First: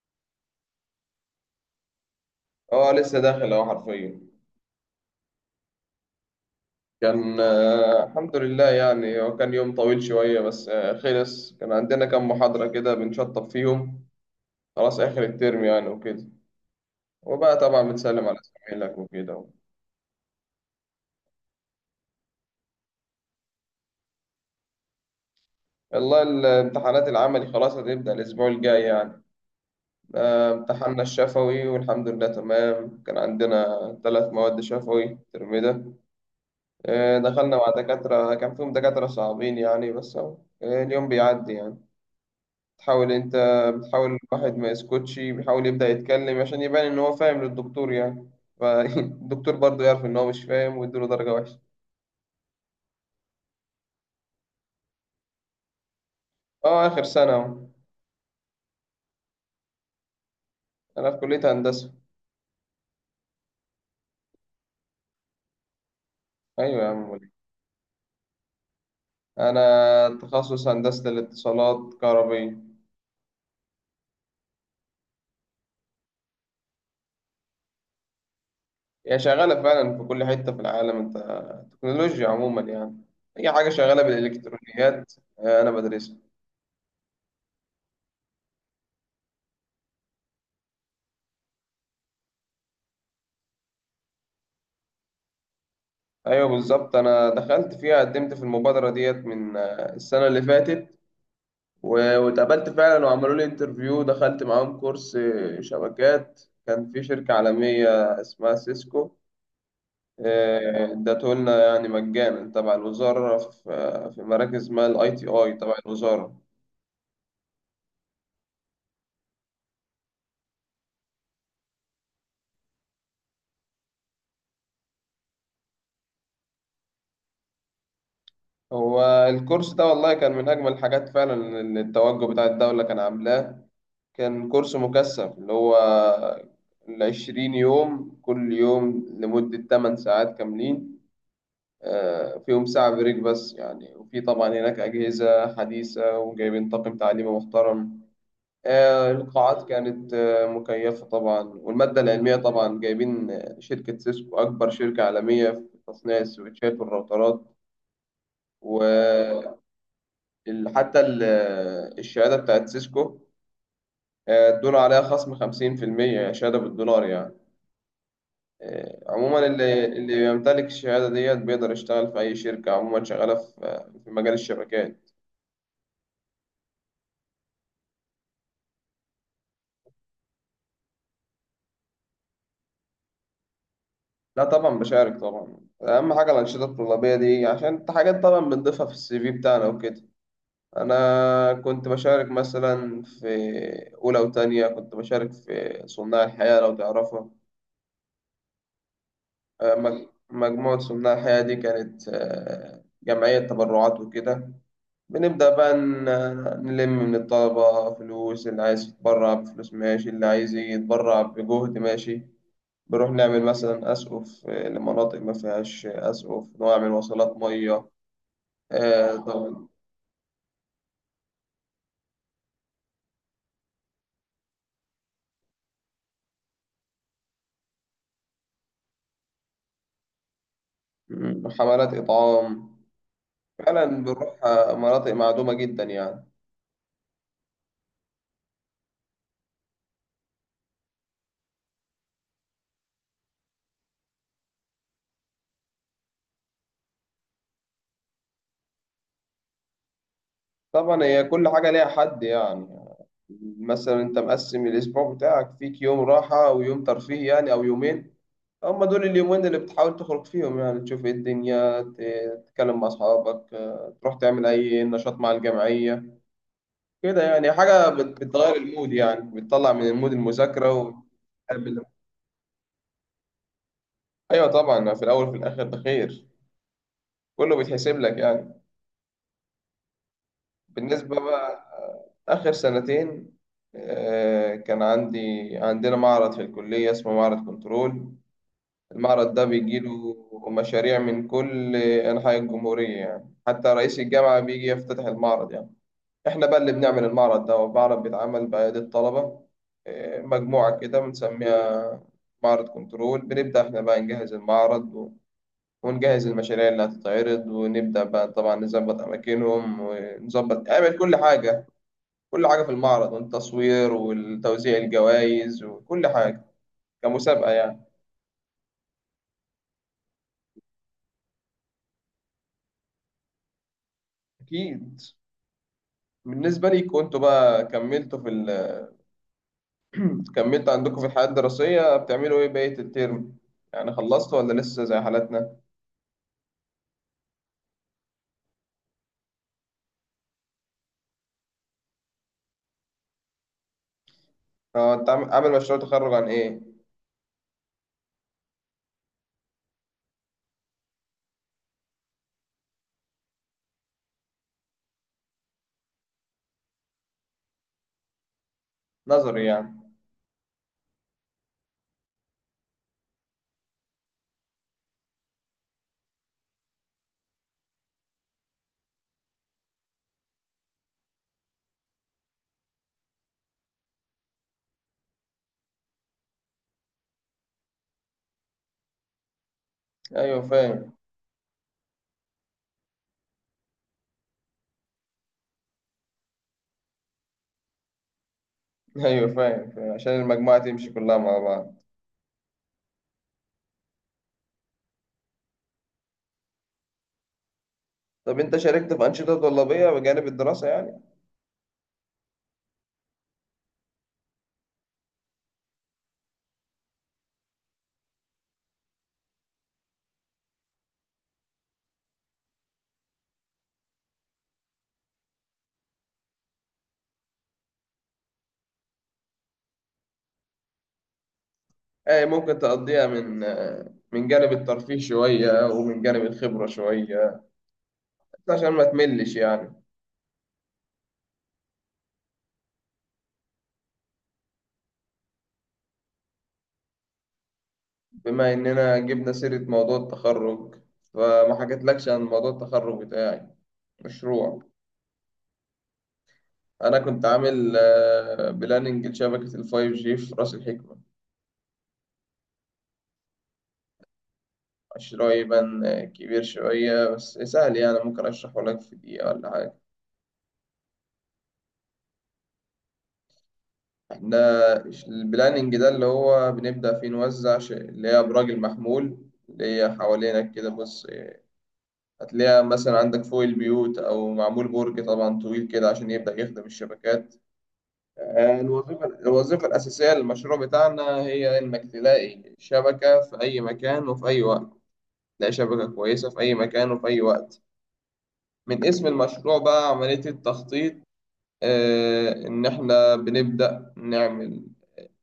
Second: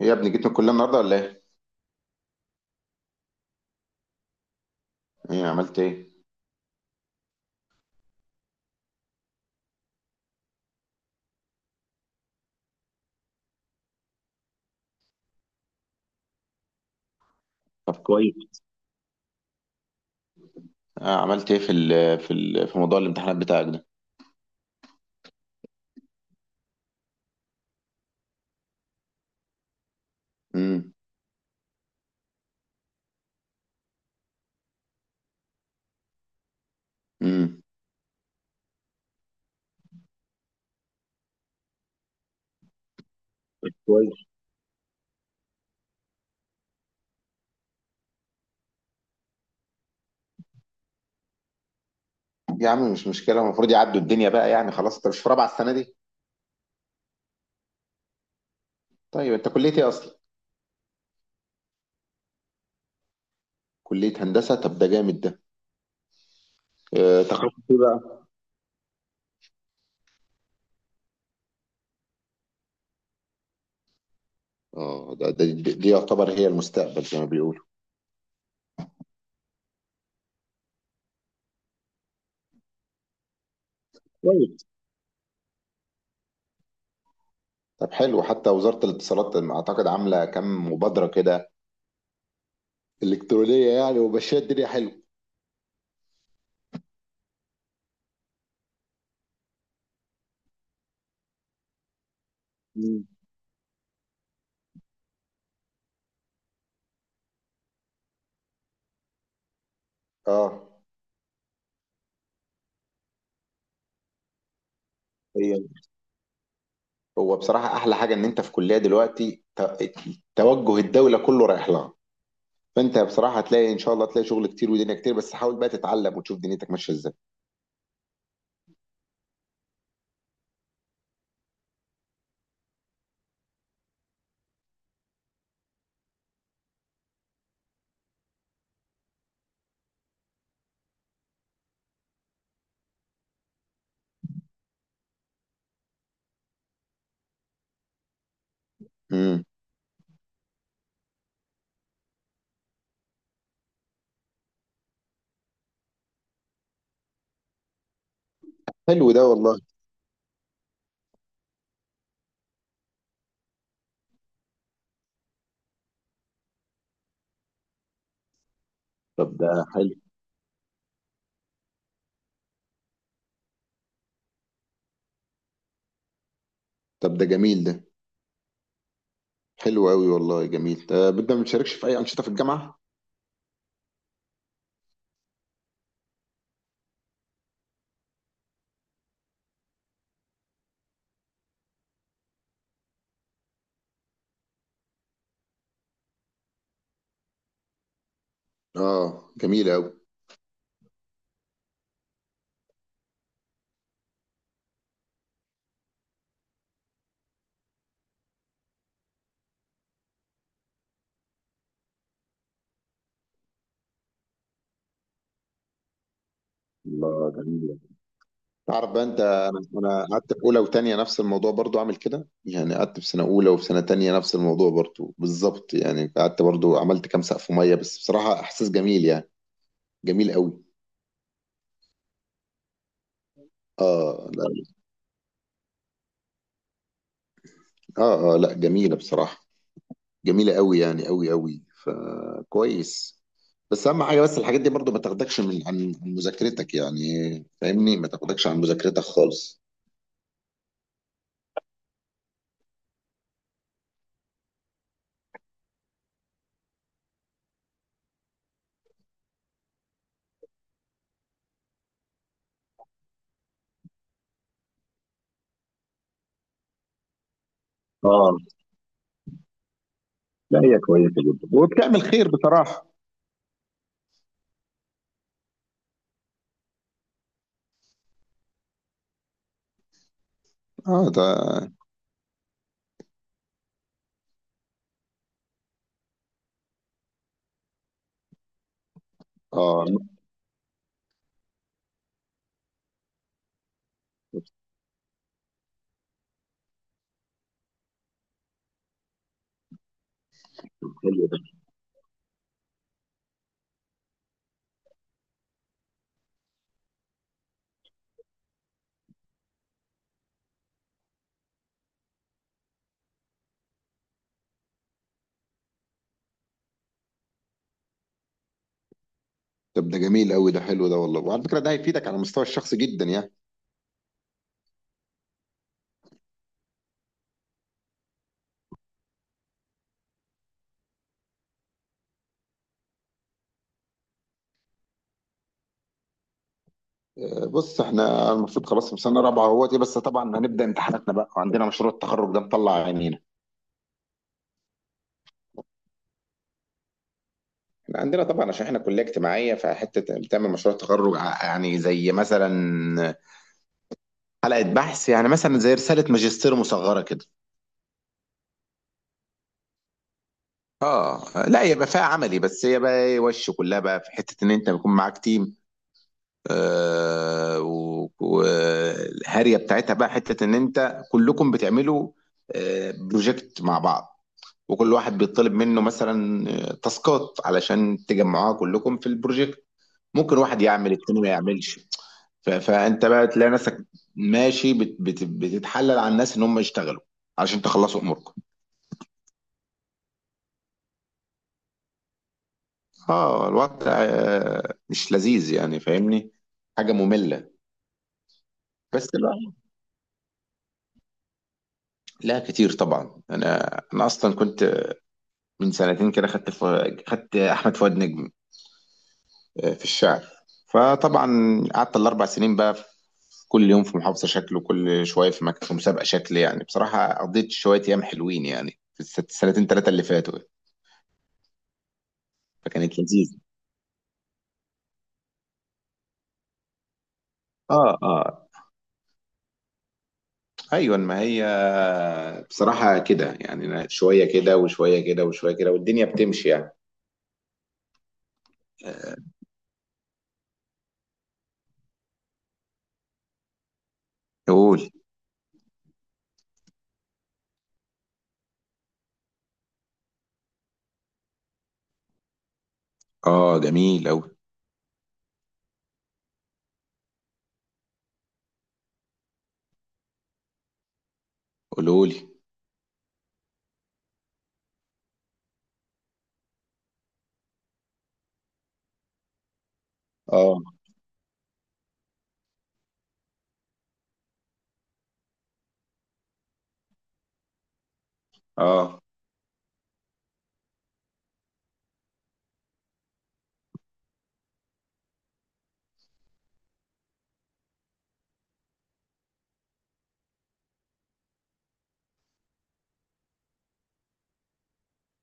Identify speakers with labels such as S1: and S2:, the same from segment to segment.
S1: إيه يا ابني جيت من الكليه النهارده ولا ايه؟
S2: اه، لسه داخل اهو حرفيا.
S1: ايه عملت ايه؟
S2: كان الحمد لله، يعني هو كان يوم طويل شوية، بس خلص كان عندنا كام محاضرة كده بنشطب فيهم. خلاص آخر الترم يعني وكده. وبقى طبعا
S1: طب
S2: بنسلم
S1: كويس.
S2: على زمايلك وكده.
S1: عملت ايه في ال في ال في موضوع الامتحانات بتاعك ده؟
S2: والله الامتحانات العملي خلاص هتبدأ الأسبوع الجاي يعني.
S1: امم.
S2: امتحاننا الشفوي والحمد لله تمام، كان عندنا 3 مواد شفوي الترم ده. دخلنا
S1: امم.
S2: مع دكاترة كان فيهم دكاترة صعبين يعني، بس أهو، اليوم بيعدي يعني. بتحاول انت، بتحاول
S1: كويس.
S2: الواحد ما يسكتش، بيحاول يبدأ يتكلم عشان يبان ان هو فاهم للدكتور يعني. فالدكتور برضه يعرف ان هو مش فاهم ويديله درجة وحشة.
S1: يا عم مش مشكله، المفروض يعدوا الدنيا بقى يعني، خلاص انت مش في رابعه السنه دي؟
S2: اه، اخر سنة اهو.
S1: طيب انت كليه ايه اصلا؟
S2: انا في كلية هندسة.
S1: كليه هندسه، طب ده جامد ده.
S2: ايوه يا عم وليد.
S1: تخصص ايه بقى؟
S2: انا تخصص هندسة الاتصالات كهربية.
S1: اه، ده دي يعتبر هي المستقبل زي ما بيقولوا.
S2: هي شغالة فعلا في كل حتة في العالم انت. تكنولوجيا عموما يعني، اي حاجة شغالة
S1: كويس.
S2: بالالكترونيات. انا بدرسها.
S1: طب حلو، حتى وزاره الاتصالات اعتقد عامله كام مبادره كده الكترونيه يعني، وماشيه الدنيا حلو.
S2: ايوه بالظبط، انا دخلت فيها، قدمت في المبادرة ديت من السنة اللي فاتت. واتقابلت
S1: مم.
S2: فعلا وعملوا لي انترفيو، دخلت معاهم كورس شبكات كان في شركة عالمية اسمها سيسكو.
S1: اه،
S2: ادته لنا يعني مجانا تبع الوزارة في مراكز ما الاي تي اي تبع الوزارة.
S1: هو بصراحة أحلى حاجة إن أنت في كلية دلوقتي، توجه الدولة كله رايح لها، فأنت بصراحة هتلاقي إن شاء الله، هتلاقي شغل كتير ودنيا كتير، بس حاول بقى تتعلم وتشوف دنيتك ماشية إزاي.
S2: هو الكورس ده والله كان من أجمل الحاجات فعلا، اللي التوجه بتاع الدولة كان عاملاه. كان كورس مكثف، اللي هو العشرين يوم كل يوم لمدة 8 ساعات كاملين، فيهم ساعة بريك بس يعني، وفي طبعا هناك أجهزة حديثة وجايبين طاقم تعليمي محترم.
S1: امم.
S2: القاعات كانت مكيفة طبعا، والمادة العلمية طبعا جايبين شركة سيسكو أكبر شركة عالمية في تصنيع السويتشات والراوترات.
S1: حلو ده والله.
S2: وحتى الشهادة بتاعت سيسكو ادونا عليها خصم 50% شهادة بالدولار يعني.
S1: طب
S2: عموما
S1: ده
S2: اللي
S1: حلو.
S2: اللي بيمتلك الشهادة ديت بيقدر يشتغل في أي شركة عموما شغالة في مجال الشبكات.
S1: طب ده جميل ده. حلو أوي والله، جميل، بدنا ما بتشاركش في أي أنشطة في الجامعة؟
S2: لا طبعا بشارك طبعا. اهم حاجه الانشطه الطلابيه دي، عشان انت حاجات طبعا بنضيفها في السي في بتاعنا وكده. انا كنت بشارك مثلا في اولى وتانية، كنت بشارك في صناع الحياه لو تعرفها.
S1: جميل أوي.
S2: مجموعه صناع الحياه دي كانت جمعيه تبرعات وكده. بنبدا بقى نلم من الطلبه فلوس، اللي عايز يتبرع بفلوس ماشي، اللي عايز يتبرع بجهد ماشي. بنروح نعمل مثلا أسقف لمناطق ما فيهاش أسقف، نعمل
S1: الله
S2: وصلات
S1: جميل.
S2: مية.
S1: تعرف بقى انت، انا
S2: طبعا
S1: انا قعدت في اولى وتانية نفس الموضوع برضو، عامل كده يعني، قعدت في سنه اولى وفي سنه تانية نفس الموضوع برضو بالظبط يعني، قعدت برضو عملت كام سقف ميه، بس بصراحه احساس جميل يعني. جميل قوي.
S2: حملات إطعام فعلا،
S1: اه
S2: بنروح
S1: لا.
S2: مناطق معدومة جدا يعني.
S1: اه اه لا، جميله بصراحه، جميله قوي يعني، قوي قوي، فكويس. بس اهم حاجه، بس الحاجات دي برضو ما تاخدكش من عن مذاكرتك يعني. فاهمني، ما تاخدكش عن مذاكرتك خالص.
S2: طبعا هي كل حاجة ليها حد يعني. مثلا أنت مقسم الأسبوع بتاعك، فيك يوم راحة ويوم ترفيه يعني، أو يومين، هما دول اليومين اللي بتحاول تخرج فيهم يعني، تشوف إيه الدنيا، تتكلم مع أصحابك، تروح تعمل أي نشاط مع الجمعية. كده يعني، حاجة
S1: اه
S2: بتغير المود يعني، بتطلع من المود
S1: لا،
S2: المذاكرة
S1: هي كويسه جدا وبتعمل خير بصراحه.
S2: أيوة طبعا، في الأول وفي الآخر ده خير، كله بيتحسب لك يعني.
S1: اه
S2: بالنسبة
S1: ده.
S2: بقى آخر سنتين كان عندي، عندنا معرض في الكلية اسمه معرض كنترول. المعرض ده
S1: اه
S2: بيجيله مشاريع من كل أنحاء الجمهورية يعني، حتى رئيس الجامعة بيجي يفتتح المعرض يعني. احنا بقى اللي بنعمل المعرض ده، والمعرض بيتعمل بأيادي الطلبة، إيه، مجموعة كده
S1: حلو ده.
S2: بنسميها معرض كنترول. بنبدأ احنا بقى نجهز المعرض ونجهز المشاريع اللي هتتعرض، ونبدأ بقى طبعا نظبط أماكنهم، ونظبط نعمل كل حاجة، كل حاجة في المعرض والتصوير والتوزيع الجوائز وكل حاجة، كمسابقة يعني.
S1: طب ده جميل قوي ده، حلو ده والله، وعلى فكره ده هيفيدك على المستوى الشخصي جدا يعني.
S2: أكيد. بالنسبة ليكوا انتوا بقى، كملتوا كملتوا عندكم في الحياة الدراسية بتعملوا ايه بقية الترم يعني، خلصتوا ولا لسه زي حالتنا؟
S1: بص احنا المفروض خلاص في سنه رابعه اهوت، بس طبعا هنبدا امتحاناتنا بقى، وعندنا مشروع التخرج ده مطلع عينينا.
S2: هو انت عامل مشروع تخرج عن ايه؟
S1: احنا عندنا طبعا، عشان احنا كليه اجتماعيه، فحته بتعمل مشروع تخرج، يعني زي مثلا حلقه بحث يعني، مثلا زي رساله ماجستير مصغره كده.
S2: نظري يعني.
S1: اه لا، يبقى فيها عملي، بس هي بقى إيه وش كلها بقى في حته ان انت بيكون معاك تيم. آه، والهاريه بتاعتها بقى حته ان انت كلكم بتعملوا آه بروجكت مع بعض، وكل واحد بيطلب منه مثلا تاسكات علشان تجمعوها كلكم في البروجكت، ممكن
S2: ايوه
S1: واحد يعمل
S2: فاهم.
S1: التاني ما يعملش. فانت بقى تلاقي نفسك ماشي بت بت بتتحلل على الناس ان هم يشتغلوا علشان تخلصوا اموركم.
S2: ايوه فاهم فاهم. عشان المجموعة تمشي كلها مع بعض.
S1: اه الوضع مش لذيذ يعني، فاهمني، حاجه ممله.
S2: طب انت شاركت في
S1: بس
S2: أنشطة
S1: لا.
S2: طلابية بجانب الدراسة يعني؟
S1: لا كتير طبعا، انا اصلا كنت من سنتين كده، خدت احمد فؤاد نجم في الشعر. فطبعا قعدت ال4 سنين بقى في كل يوم في محافظه شكل، وكل شويه في مكان في مسابقه شكل يعني، بصراحه قضيت شويه ايام حلوين يعني في السنتين ثلاثه اللي فاتوا،
S2: اي ممكن
S1: فكانت
S2: تقضيها
S1: لذيذه.
S2: من جانب الترفيه شوية ومن جانب الخبرة شوية،
S1: اه اه،
S2: عشان ما تملش يعني.
S1: ايوه ما هي بصراحة كده يعني، أنا شوية كده وشوية كده وشوية كده والدنيا بتمشي يعني.
S2: بما اننا جبنا سيرة موضوع التخرج، فما حكيتلكش عن موضوع التخرج بتاعي، مشروع.
S1: قول.
S2: انا كنت عامل بلاننج لشبكة 5G في رأس الحكمة.
S1: اه جميل اوي.
S2: شرايي بان كبير شوية بس سهل يعني، ممكن أشرحه لك في دقيقة ولا حاجة.
S1: قولولي.
S2: إحنا البلاننج ده اللي هو بنبدأ فيه نوزع اللي هي أبراج المحمول، اللي هي حوالينك
S1: اه
S2: كده، بص، هتلاقيها مثلا عندك فوق البيوت، أو معمول برج طبعا طويل كده عشان يبدأ يخدم الشبكات.
S1: اه،
S2: الوظيفة الأساسية للمشروع بتاعنا هي إنك تلاقي شبكة في أي مكان وفي أي وقت. تلاقي شبكة كويسة في أي مكان وفي أي وقت. من اسم المشروع بقى، عملية التخطيط. إن إحنا بنبدأ نعمل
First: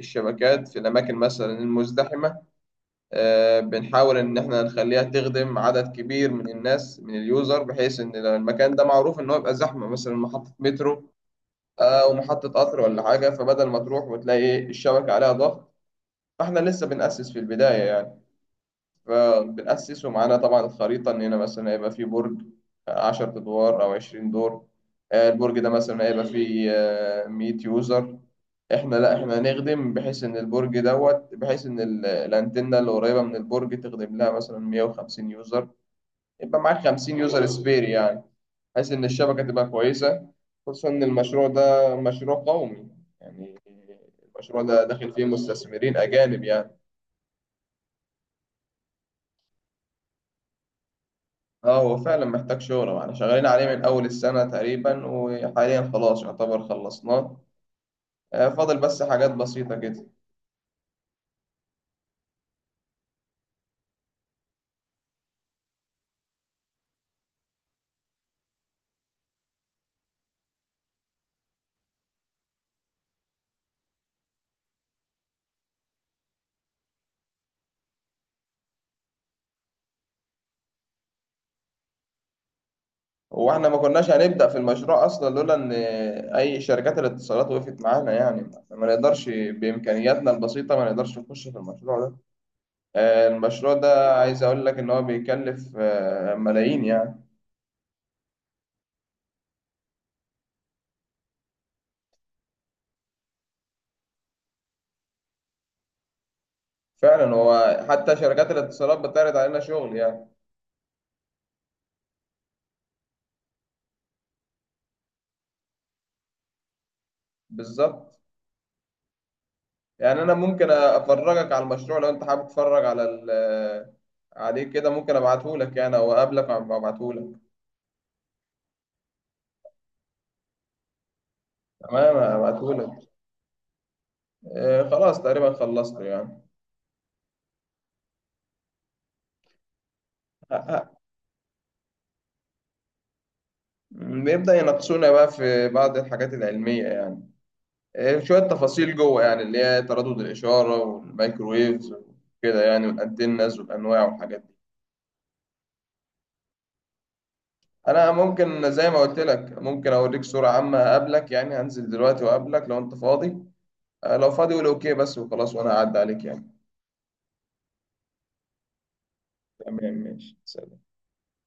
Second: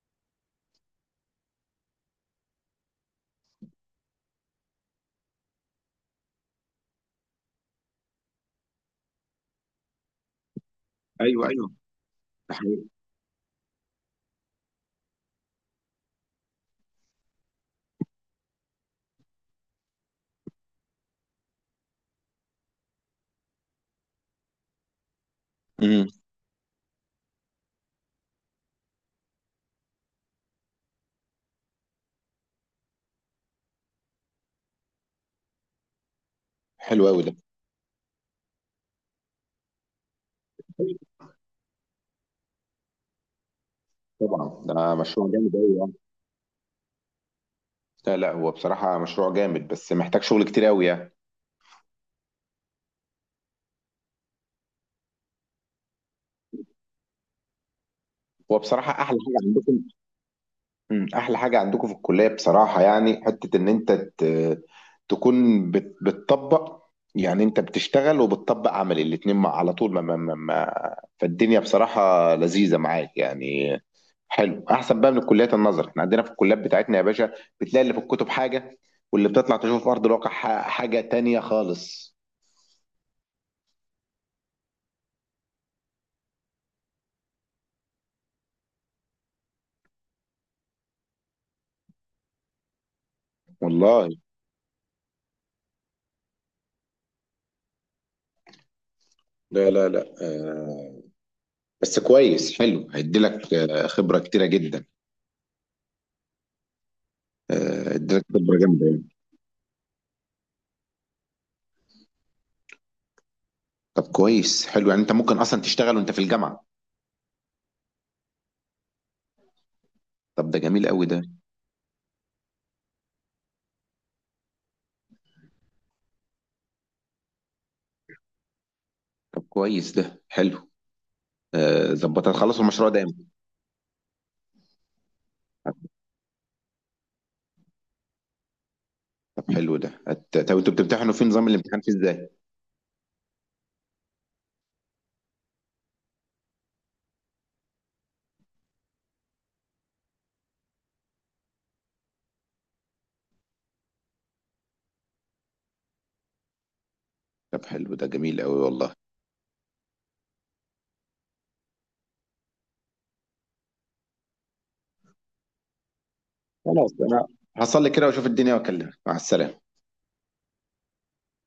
S2: الشبكات في الأماكن مثلا المزدحمة. بنحاول إن إحنا نخليها تخدم عدد كبير من الناس، من اليوزر، بحيث إن لو المكان ده معروف إن هو يبقى زحمة، مثلا محطة مترو
S1: ايوه ايوه،
S2: أو محطة
S1: ده
S2: قطر
S1: حقيقي.
S2: ولا حاجة، فبدل ما تروح وتلاقي الشبكة عليها ضغط، فإحنا لسه بنأسس في البداية يعني. فبنأسس ومعانا طبعا الخريطة، إن هنا مثلا هيبقى فيه برج 10 أدوار أو 20 دور. البرج ده مثلا
S1: امم.
S2: هيبقى فيه 100 يوزر. إحنا لأ، إحنا هنخدم بحيث إن البرج دوت، بحيث إن الأنتنة اللي قريبة من البرج تخدم لها مثلا 150 يوزر، يبقى معاك
S1: حلو
S2: خمسين
S1: قوي ده.
S2: يوزر سبير يعني، بحيث إن الشبكة تبقى كويسة، خصوصا إن المشروع ده مشروع قومي يعني. المشروع
S1: طبعا
S2: ده
S1: ده
S2: داخل فيه
S1: مشروع جامد قوي يعني.
S2: مستثمرين أجانب يعني.
S1: لا لا، هو بصراحة مشروع جامد بس محتاج شغل كتير قوي يعني.
S2: اه هو فعلا محتاج شهرة، واحنا شغالين عليه من أول السنة تقريبا، وحاليا خلاص يعتبر خلصناه.
S1: هو
S2: فاضل
S1: بصراحة
S2: بس
S1: احلى
S2: حاجات
S1: حاجة عندكم،
S2: بسيطة كده.
S1: احلى حاجه عندكم في الكليه بصراحه يعني حته ان انت تكون بتطبق، يعني انت بتشتغل وبتطبق عملي الاتنين مع على طول، فالدنيا بصراحه لذيذه معاك يعني. حلو، احسن بقى من الكليات النظر، احنا عندنا في الكليات بتاعتنا يا باشا بتلاقي اللي في الكتب حاجه، واللي بتطلع تشوف في ارض الواقع حاجه تانية خالص
S2: واحنا ما كناش هنبدأ في المشروع أصلا لولا إن أي شركات الاتصالات وقفت معانا يعني، ما نقدرش بإمكانياتنا البسيطة، ما نقدرش نخش في المشروع ده. المشروع
S1: والله.
S2: ده عايز أقول لك إن هو بيكلف ملايين يعني.
S1: لا لا لا، بس كويس، حلو هيديلك خبره كتيره جدا.
S2: فعلا هو حتى
S1: هيديلك
S2: شركات
S1: خبره جامده.
S2: الاتصالات بتعرض علينا شغل يعني.
S1: طب كويس، حلو، يعني انت ممكن اصلا تشتغل وانت في الجامعه.
S2: بالظبط، يعني انا
S1: طب ده
S2: ممكن
S1: جميل قوي ده.
S2: افرجك على المشروع لو انت حابب تتفرج عليه، كده ممكن ابعته لك يعني او اقابلك وابعته لك.
S1: طب كويس ده حلو.
S2: تمام
S1: ظبط هتخلصوا
S2: ابعته
S1: المشروع
S2: لك.
S1: ده امتى؟
S2: خلاص تقريبا خلصته يعني.
S1: طب حلو ده،
S2: آه،
S1: طب انتوا
S2: آه.
S1: بتمتحنوا في نظام الامتحان فيه ازاي؟
S2: بيبدأ يناقشونا بقى في بعض الحاجات العلمية يعني، شوية تفاصيل جوه يعني، اللي هي تردد الإشارة والمايكرويفز وكده يعني، والأنتنز والأنواع والحاجات دي.
S1: طب حلو ده،
S2: أنا
S1: جميل قوي
S2: ممكن زي
S1: والله.
S2: ما قلت لك، ممكن أوريك صورة عامة، أقابلك يعني، هنزل دلوقتي وأقابلك لو أنت فاضي. لو فاضي قول أوكي بس وخلاص، وأنا هعدي عليك يعني.
S1: خلاص، انا هصلي كده واشوف الدنيا واكلمك. مع السلامه.
S2: تمام ماشي سلام.